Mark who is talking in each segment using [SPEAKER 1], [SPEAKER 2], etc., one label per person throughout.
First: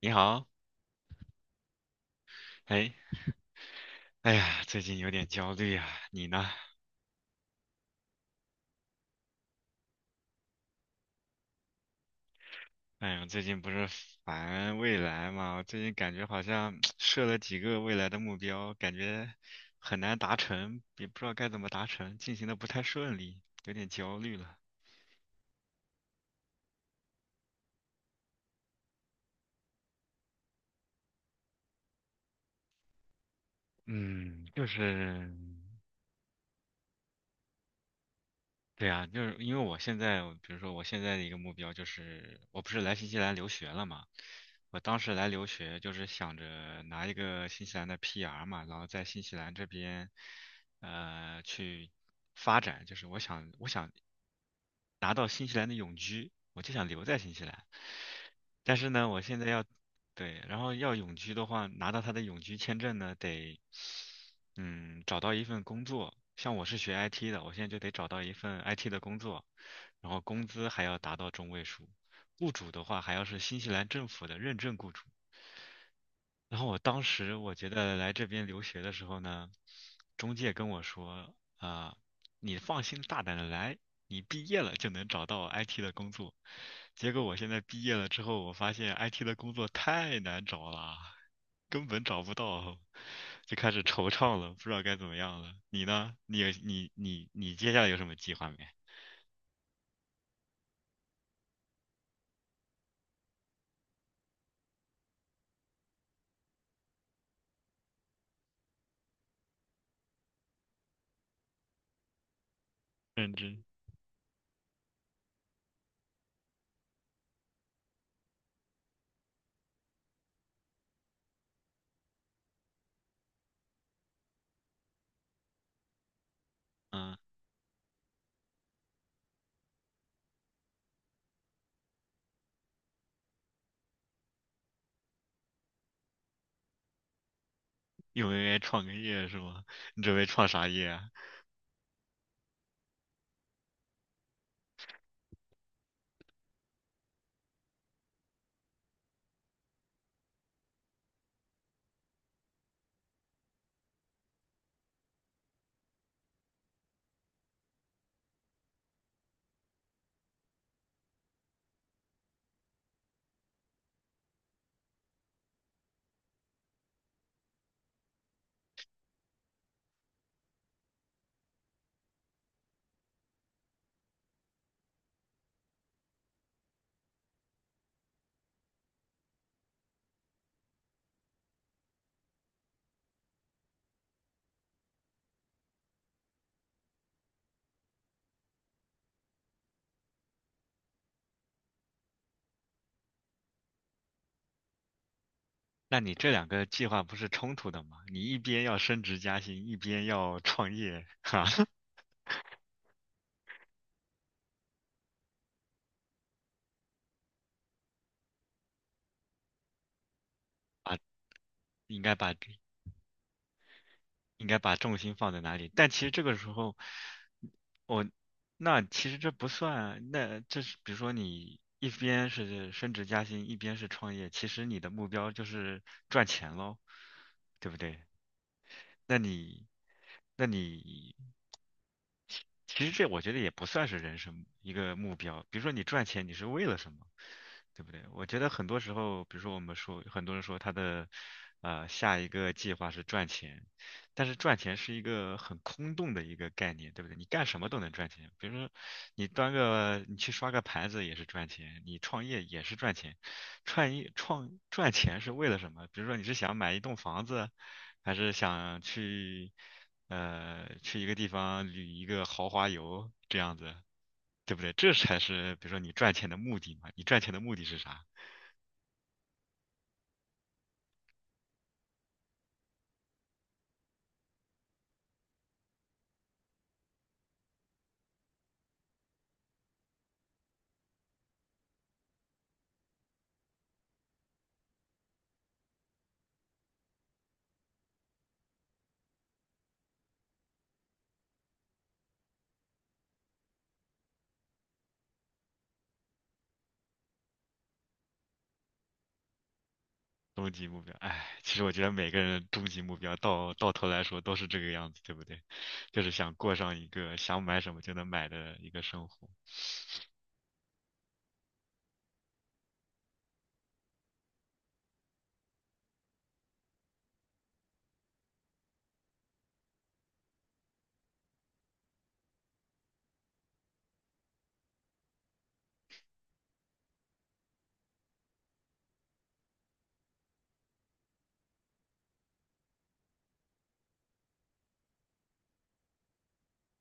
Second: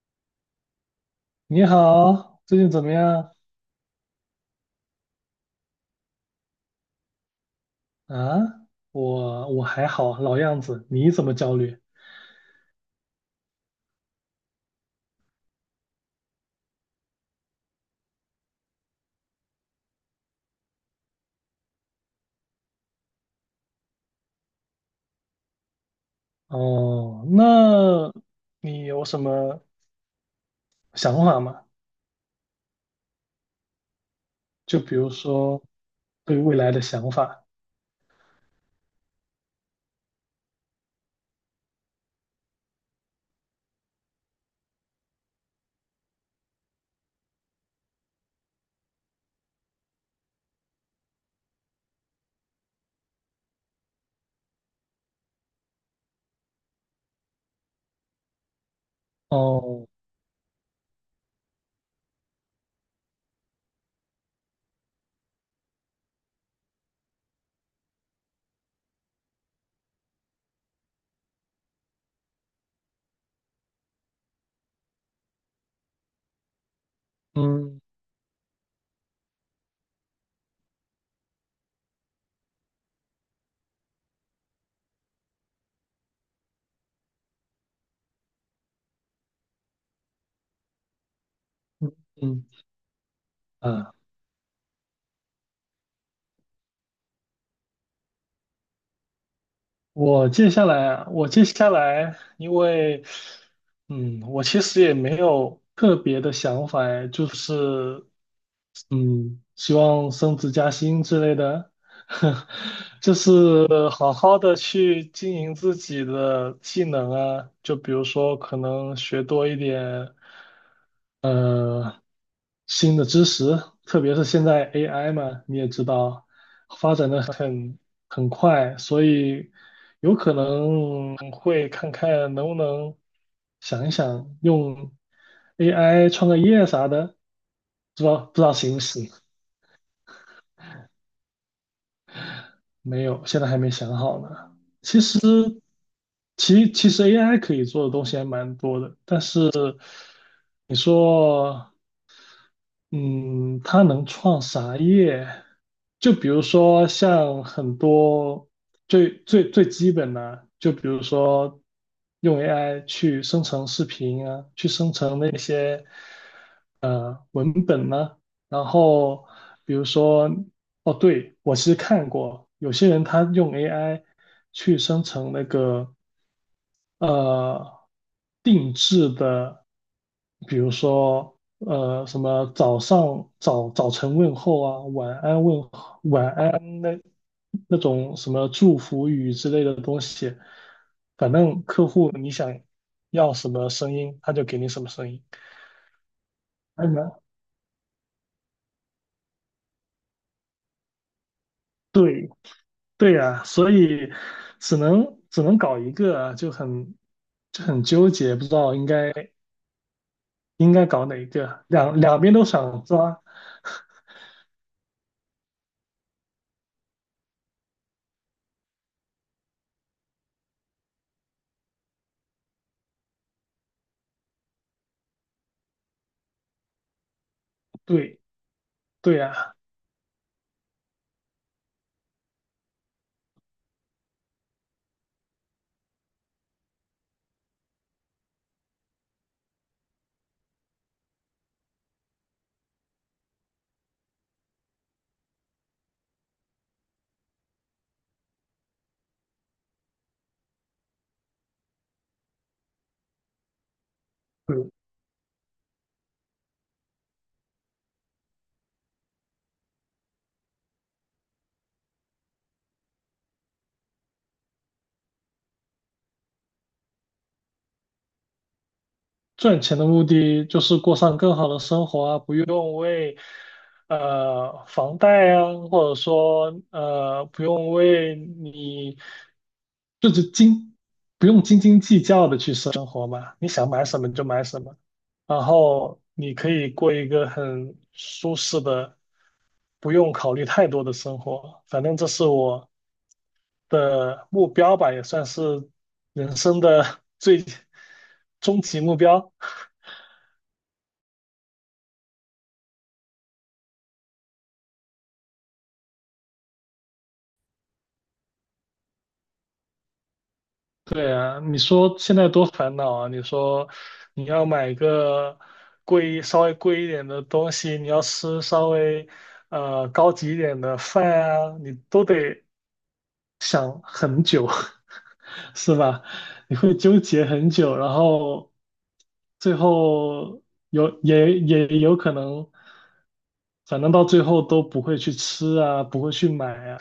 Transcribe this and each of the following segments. [SPEAKER 1] 你好，
[SPEAKER 2] 你好，最近怎么
[SPEAKER 1] 哎，
[SPEAKER 2] 样
[SPEAKER 1] 哎呀，最近有点焦虑啊，你呢？
[SPEAKER 2] 啊？我还好，老样子。你怎么焦虑？
[SPEAKER 1] 哎呀，最近不是烦未来嘛，我最近感觉好像 设了几个未来的目标，感觉很难达成，也不知道该怎么达成，进行的不太顺利，有点焦虑了。
[SPEAKER 2] 哦，那你有什么想法吗？
[SPEAKER 1] 嗯，就
[SPEAKER 2] 就比如
[SPEAKER 1] 是
[SPEAKER 2] 说对未来的想法。
[SPEAKER 1] 对呀，就是因为我现在，比如说我现在的一个目标就是，我不是来新西兰留学了嘛，我当时来留学就是想着拿一个新西兰的 PR 嘛，然后在新西兰这边，去发展，就是我想，拿到新西兰的永居，我就想留在新西兰。但是呢，我现在要，
[SPEAKER 2] 哦，
[SPEAKER 1] 对，然后要永居的话，拿到他的永居签证呢，得，找到一份工作。像我是学 IT 的，我现在就得找到一份 IT 的工作，然后工资还要达到中位数。雇主的话还要是新西兰政府的认证雇主，然后我当时我觉
[SPEAKER 2] 嗯
[SPEAKER 1] 得来这边留学的时候呢，中介跟我说啊、你放心大胆的来，你毕业了就能找到 IT 的工作。结果我现在毕业了之后，我发现 IT 的工作太难找了，根
[SPEAKER 2] 嗯
[SPEAKER 1] 本找不
[SPEAKER 2] 嗯
[SPEAKER 1] 到，就开始
[SPEAKER 2] 啊，
[SPEAKER 1] 惆怅了，不知道该怎么样了。你呢？你接下来有什么计划没？
[SPEAKER 2] 我接下来，因为我其实也没有特别的想法，哎就是希望升职加薪之类的，就
[SPEAKER 1] 认真，
[SPEAKER 2] 是好好的去经营自己的技能啊，就比如说可能学多一点新的知识，特别是现在 AI 嘛，你也知道，发展
[SPEAKER 1] 嗯，
[SPEAKER 2] 的很快，所以有可能会看看能不能想一想用 AI 创个业啥的，不知道
[SPEAKER 1] 有
[SPEAKER 2] 不知
[SPEAKER 1] 没
[SPEAKER 2] 道
[SPEAKER 1] 有
[SPEAKER 2] 行不
[SPEAKER 1] 创个
[SPEAKER 2] 行。
[SPEAKER 1] 业是吗？你准备创啥业啊？
[SPEAKER 2] 没有，现在还没想好呢。其实，其实 AI 可以做的东西还蛮多的，但是你说，嗯，它能创啥业？就比如说像很多最最最基本的，就比如说用 AI 去生成视频啊，去生成那些。文本呢，然后比如说，哦，对，我其实看过有些人他用 AI 去生成那个呃定制的，比如说什么早上早早晨问候啊，晚安问候那种什么祝福语之类的东西，反正客户你想要什么声音，他就给你什么声音，
[SPEAKER 1] 那你这两个计
[SPEAKER 2] 还
[SPEAKER 1] 划
[SPEAKER 2] 蛮
[SPEAKER 1] 不是冲突的吗？你一边要升职加薪，一边要创业，哈，
[SPEAKER 2] 对。对呀，所以只能搞一个，就很纠结，不知道应该
[SPEAKER 1] 啊，
[SPEAKER 2] 搞哪一个，两
[SPEAKER 1] 应该
[SPEAKER 2] 两
[SPEAKER 1] 把
[SPEAKER 2] 边都想抓。
[SPEAKER 1] 应该把重心放在哪里？但其实这个时候，我那其实这不算，那这是比如说你一边是升职加薪，一边是创业，其实你的目标就是赚钱喽，对不对？
[SPEAKER 2] 对对
[SPEAKER 1] 那
[SPEAKER 2] 呀，
[SPEAKER 1] 你那你其实这我觉得也不算是人生一个目标。比如说你赚钱，你是为了什么，对不对？我觉得很多时候，比如说我们说，很多人说他的下一个计划是赚钱，但是赚钱是一个很空洞的一个概念，对不对？你干什么都能赚钱，比如说你去刷个盘子也是赚钱，你创业也是赚钱，创业赚钱是为了什么？比如说你是想买一栋房子，还是想去一个地方旅一个豪华游这样子，对不对？这才是比如说你赚钱的目的嘛。你赚钱的目的是啥？
[SPEAKER 2] 赚钱的目的就是过上更好的生活啊，不用为房贷啊，或者说不用为你就是不用斤斤计较的去生活嘛，你想买什么就买什么，然后你可以过一个很舒适的，不用考虑太多的生活。反正这是我的目标吧，也算是人生的 最终极目标。
[SPEAKER 1] 终极目标，哎，其实我觉得每个人终极目标到头来说都是这个样子，对不对？就是想过上一个想买什么就能买的一个生活。
[SPEAKER 2] 对啊，你说现在多烦恼啊！你说你要买个贵、稍微贵一点的东西，你要吃稍微高级一点的饭啊，你都得想很久，是吧？你会纠结很久，然后最后有也有可能，反正到最后都不会去吃啊，不会去买啊。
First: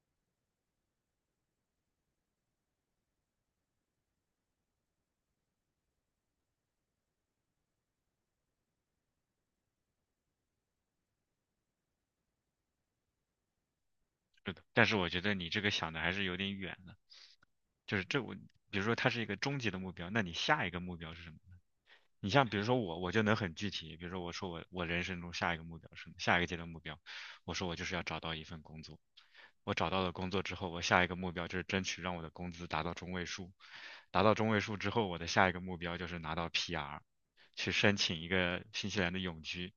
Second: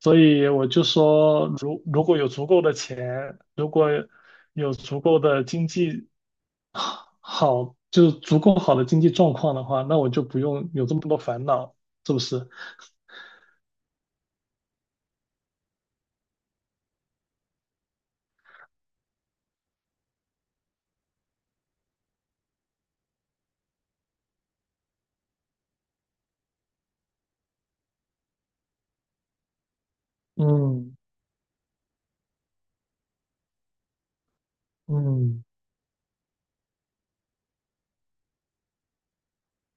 [SPEAKER 2] 所以我就说，如果有足够的钱，如果有足够的经济好，就是足够好的经济状况的话，那我就不用有这么多烦恼，是不是？
[SPEAKER 1] 是的，但是我觉得你这个想的还是有点远了。就是比如说它是一个终极的目标，那你下一个目标是什么？你像比如说我，我就能很具体，比如说我说我人生中下一个目标是下一个阶段目标，我说我就是要找到一份工作。我找到了工作之后，我
[SPEAKER 2] 嗯
[SPEAKER 1] 下一个目标就是争取让我的工资达到中位数，达到中位数之后，我的
[SPEAKER 2] 嗯
[SPEAKER 1] 下一个目标就是拿到 PR，去申请一个新西兰的永居。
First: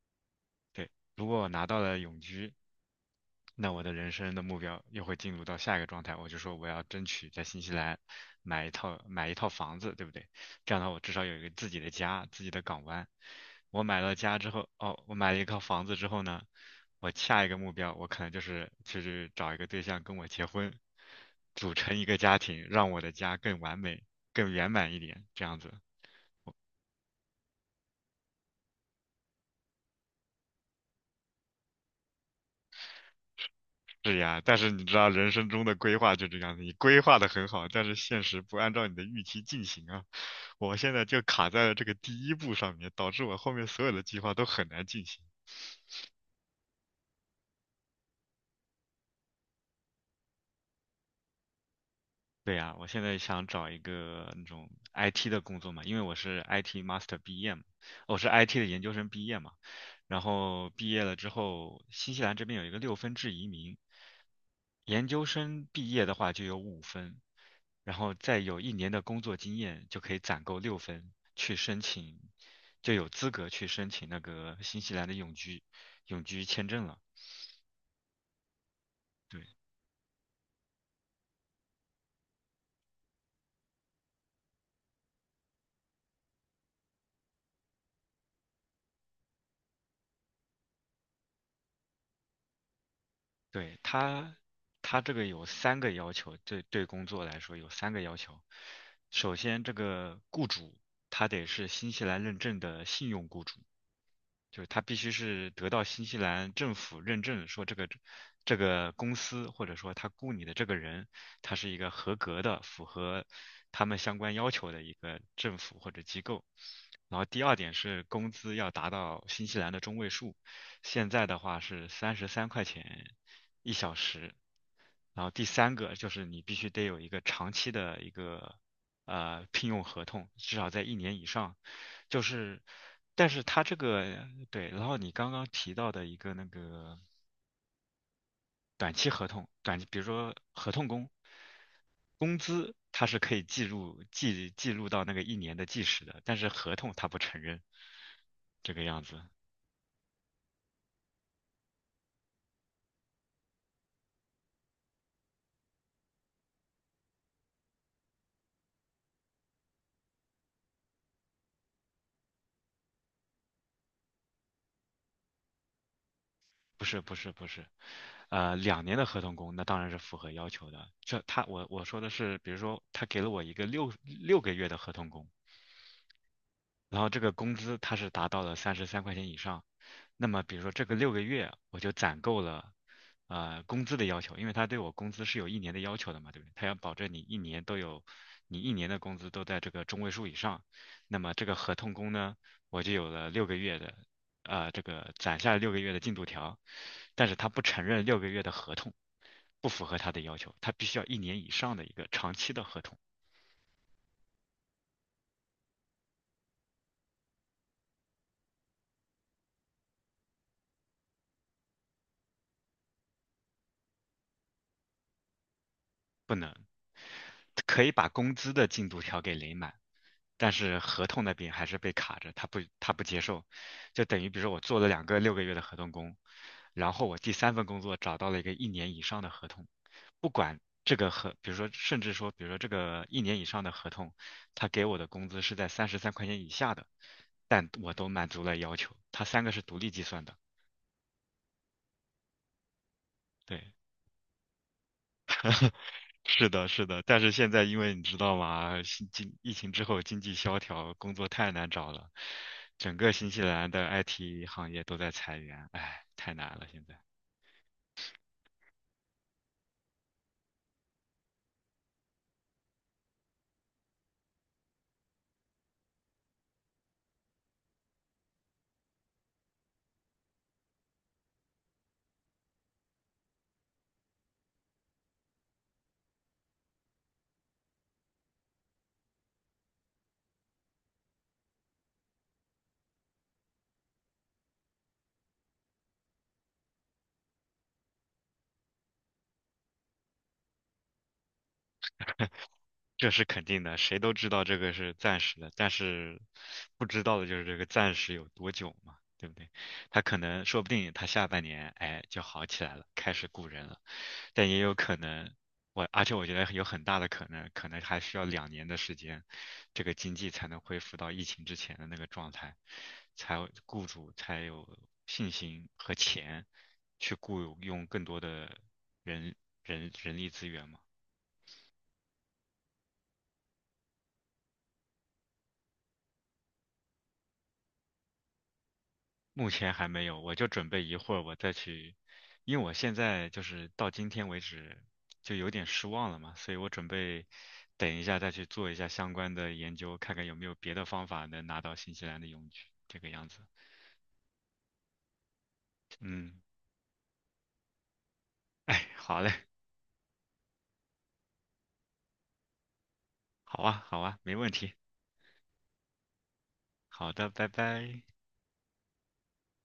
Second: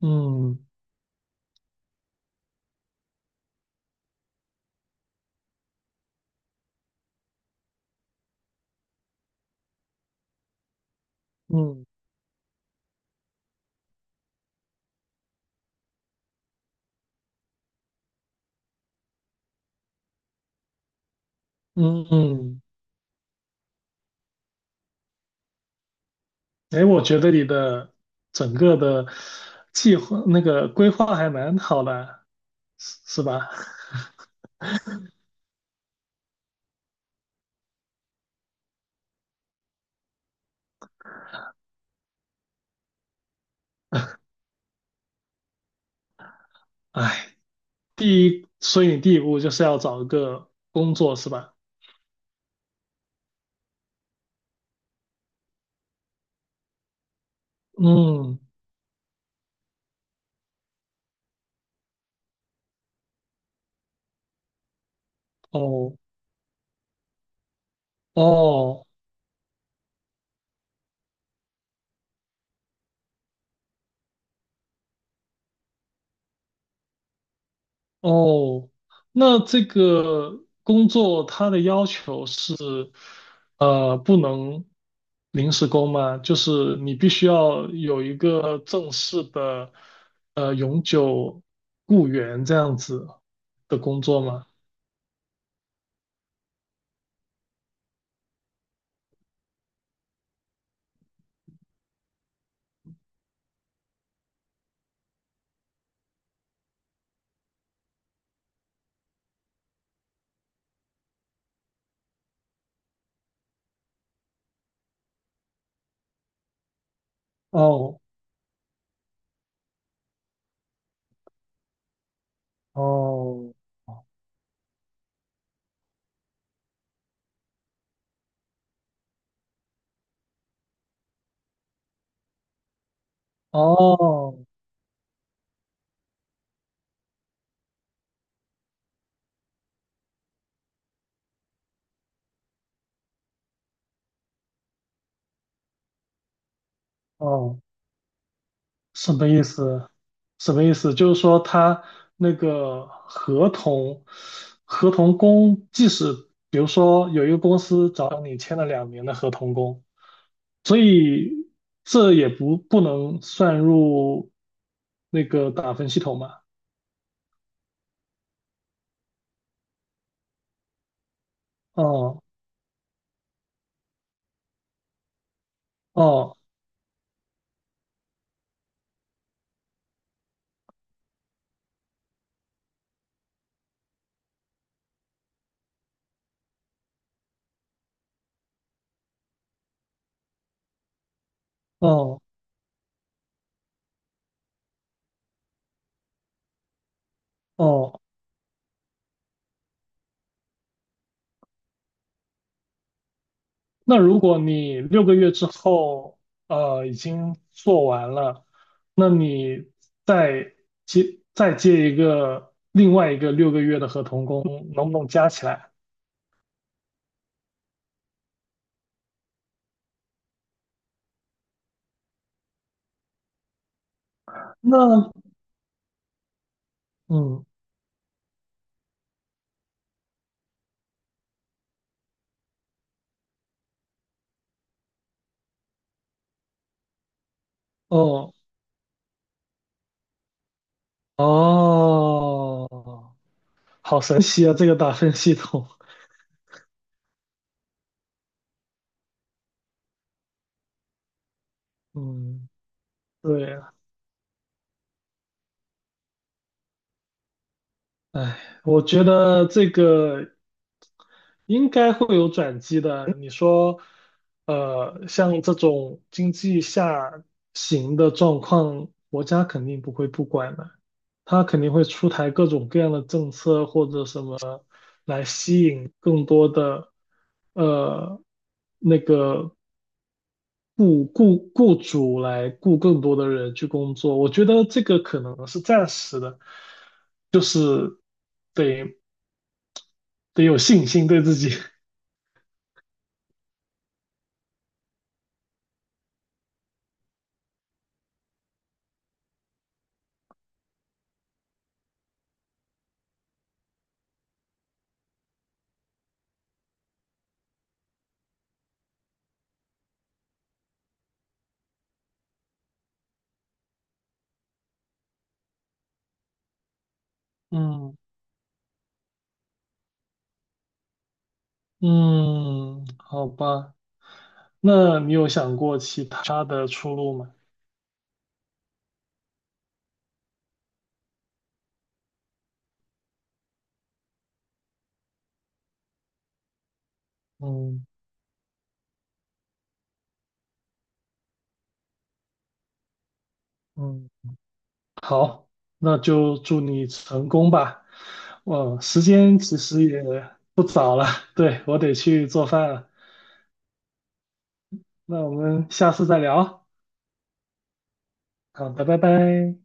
[SPEAKER 2] 嗯
[SPEAKER 1] 对，如果我拿到了永居，那我的人生的目标又会进入到下一个状态，我就说我要争取在新西兰买一套房子，对不对？这样的话，我至少有一个自己
[SPEAKER 2] 嗯
[SPEAKER 1] 的家，自己的港湾。我买了家之后，哦，我买了一套房子之后呢，我下一个目标，我可能就是找一个对象跟我结婚，组成一
[SPEAKER 2] 嗯
[SPEAKER 1] 个家
[SPEAKER 2] 嗯。
[SPEAKER 1] 庭，让我的家更完美、更圆满一点，这样子。
[SPEAKER 2] 哎，我觉得你的整个的计划那个规划还蛮好的，是吧？
[SPEAKER 1] 是呀，但是你知道人生中的规划就这样子，你规划的很好，但是现实不按照你的预期进行啊。我现在就卡在了这个第一步上面，导致我后面所有的计划都很难进行。
[SPEAKER 2] 哎，第一，所以你第一步就是要找一个工作，是吧？
[SPEAKER 1] 对呀，我现在想找一个那种 IT 的工作嘛，因为我是 IT master 毕业嘛，我是
[SPEAKER 2] 嗯，
[SPEAKER 1] IT 的研究生毕业嘛，然后毕业了之后，新西兰这边有一个6分制移民，研究生毕
[SPEAKER 2] 哦
[SPEAKER 1] 业的话就有5分，然后再有一
[SPEAKER 2] 哦
[SPEAKER 1] 年的工作经验就可以攒够六分，去申请，就有资格去申请那个新西兰的永居签证了。
[SPEAKER 2] 哦，那
[SPEAKER 1] 对。
[SPEAKER 2] 这个工作它的要求是，不能临时工吗？就是你必须要有一个正式的，永久雇员这样子
[SPEAKER 1] 对，
[SPEAKER 2] 的工作吗？
[SPEAKER 1] 他这个有三个要求，对对工作来说有三个要求。首先，这个雇主他得是新西兰认证的信用雇主，就是它必须是得到新西兰政府认证，说这个公司或者说他雇你的这个人，他是一个合格的、符合他们相关要求的一个政府或者机构。然后第二点
[SPEAKER 2] 哦
[SPEAKER 1] 是工资要达到新西兰的中位数，现在的话是三十三块钱
[SPEAKER 2] 哦
[SPEAKER 1] 1小时。然后第三个就是你必须得有一个长期的一个聘用合同，至少在一年以上，就是，但是他这个
[SPEAKER 2] 哦
[SPEAKER 1] 对，然后你刚刚提到的一个那个短期合同，比如说合同工，工资他是可以记录到那个一年的计时的，但是合同他不承
[SPEAKER 2] 哦，
[SPEAKER 1] 认这个样
[SPEAKER 2] 什
[SPEAKER 1] 子，
[SPEAKER 2] 么意思？什么意思？就是说他那个合同，合同工，即使比如说有一个公司找你签了2年的合同工，所以这也不能算入那个打分系统嘛？
[SPEAKER 1] 不是不是不是，两年的合同工那当然是符合要求的，这他我我说的
[SPEAKER 2] 哦
[SPEAKER 1] 是，比如说他给了我一个六个月的合同工，
[SPEAKER 2] 哦
[SPEAKER 1] 然后这个工资它是达到了三十三块钱以上，那么比如说这个六个月我就攒够了，工资的要求，因为他对我工资是有一年的要求的嘛，对不对？他要保证你一年都有，你一年的工资都在这个中位数以上，那么这个合同工
[SPEAKER 2] 哦
[SPEAKER 1] 呢，我就有了六个月的，这个攒下六个月的进度条，但是他不承
[SPEAKER 2] 哦
[SPEAKER 1] 认六个月的合同，不符合他的要求，他必须要一年以上的一个长期的合同。
[SPEAKER 2] 那如果你六个月之后，已经做完了，那你再再接一个另外一个六个月的合同工，能不能加起来？
[SPEAKER 1] 不能。可以把工资的进度条给垒满，但是合同那边还是被卡着，他不接受，就等于比如说我做了两
[SPEAKER 2] 那
[SPEAKER 1] 个六个月的合同工，然后我第
[SPEAKER 2] 嗯，
[SPEAKER 1] 三份工作找到了一个一年以上的合同，不管这个合，比如说甚至说，比如说这个一年以上的合同，他给我的工资是在三十三块钱以下的，但我都满
[SPEAKER 2] 哦
[SPEAKER 1] 足了要求，他三个是独立计算的，
[SPEAKER 2] 哦，
[SPEAKER 1] 对，
[SPEAKER 2] 好神奇啊，这个打分系统。
[SPEAKER 1] 是的，是的，但是现在因为你知道吗，新经疫情之后经济萧条，工作太难找了，
[SPEAKER 2] 嗯，
[SPEAKER 1] 整个新西
[SPEAKER 2] 对
[SPEAKER 1] 兰
[SPEAKER 2] 啊，
[SPEAKER 1] 的 IT 行业都在裁员，唉，太难了现在。
[SPEAKER 2] 哎，我觉得这个。应该会有转机的。你说，像这种经济下行的状况，国家肯定不会不管的，它肯定会出台各种各样的政策或者什么来吸引更多的，呃，那个雇主来雇更多的人去工作。我觉得这个可能是暂时的，就是得得有信心对自己，
[SPEAKER 1] 这是肯定的，谁都知道这个是暂时的，但是不知道的就是这个暂时有多久嘛，对不对？他可能说不定他下半年哎就好起来了，开始雇人了，但也有可能而且我觉得有很大的可能，可能还需要两年的时间，这个经济才能恢复到疫情之前的那个状态，才有雇主才有信心和钱去 雇佣
[SPEAKER 2] 嗯。
[SPEAKER 1] 更多的人力资源嘛。
[SPEAKER 2] 嗯，好吧，那你有想过其他的出路吗？
[SPEAKER 1] 目前还没有，我就准备一会儿我再去，因为我现在就是到今天为止就有点失望了嘛，所以我准备
[SPEAKER 2] 嗯
[SPEAKER 1] 等一下再去做一下相关的研究，看看有没有别的方法能拿到新西兰的永居，这个样子。
[SPEAKER 2] 嗯，好，那就
[SPEAKER 1] 嗯，
[SPEAKER 2] 祝你成功吧。哦，
[SPEAKER 1] 哎，
[SPEAKER 2] 时
[SPEAKER 1] 好嘞，
[SPEAKER 2] 间其实也不早了，对，我得去做饭了。
[SPEAKER 1] 好啊，好啊，没问题。
[SPEAKER 2] 那我们下次再聊。
[SPEAKER 1] 好的，拜拜。
[SPEAKER 2] 好的，拜拜。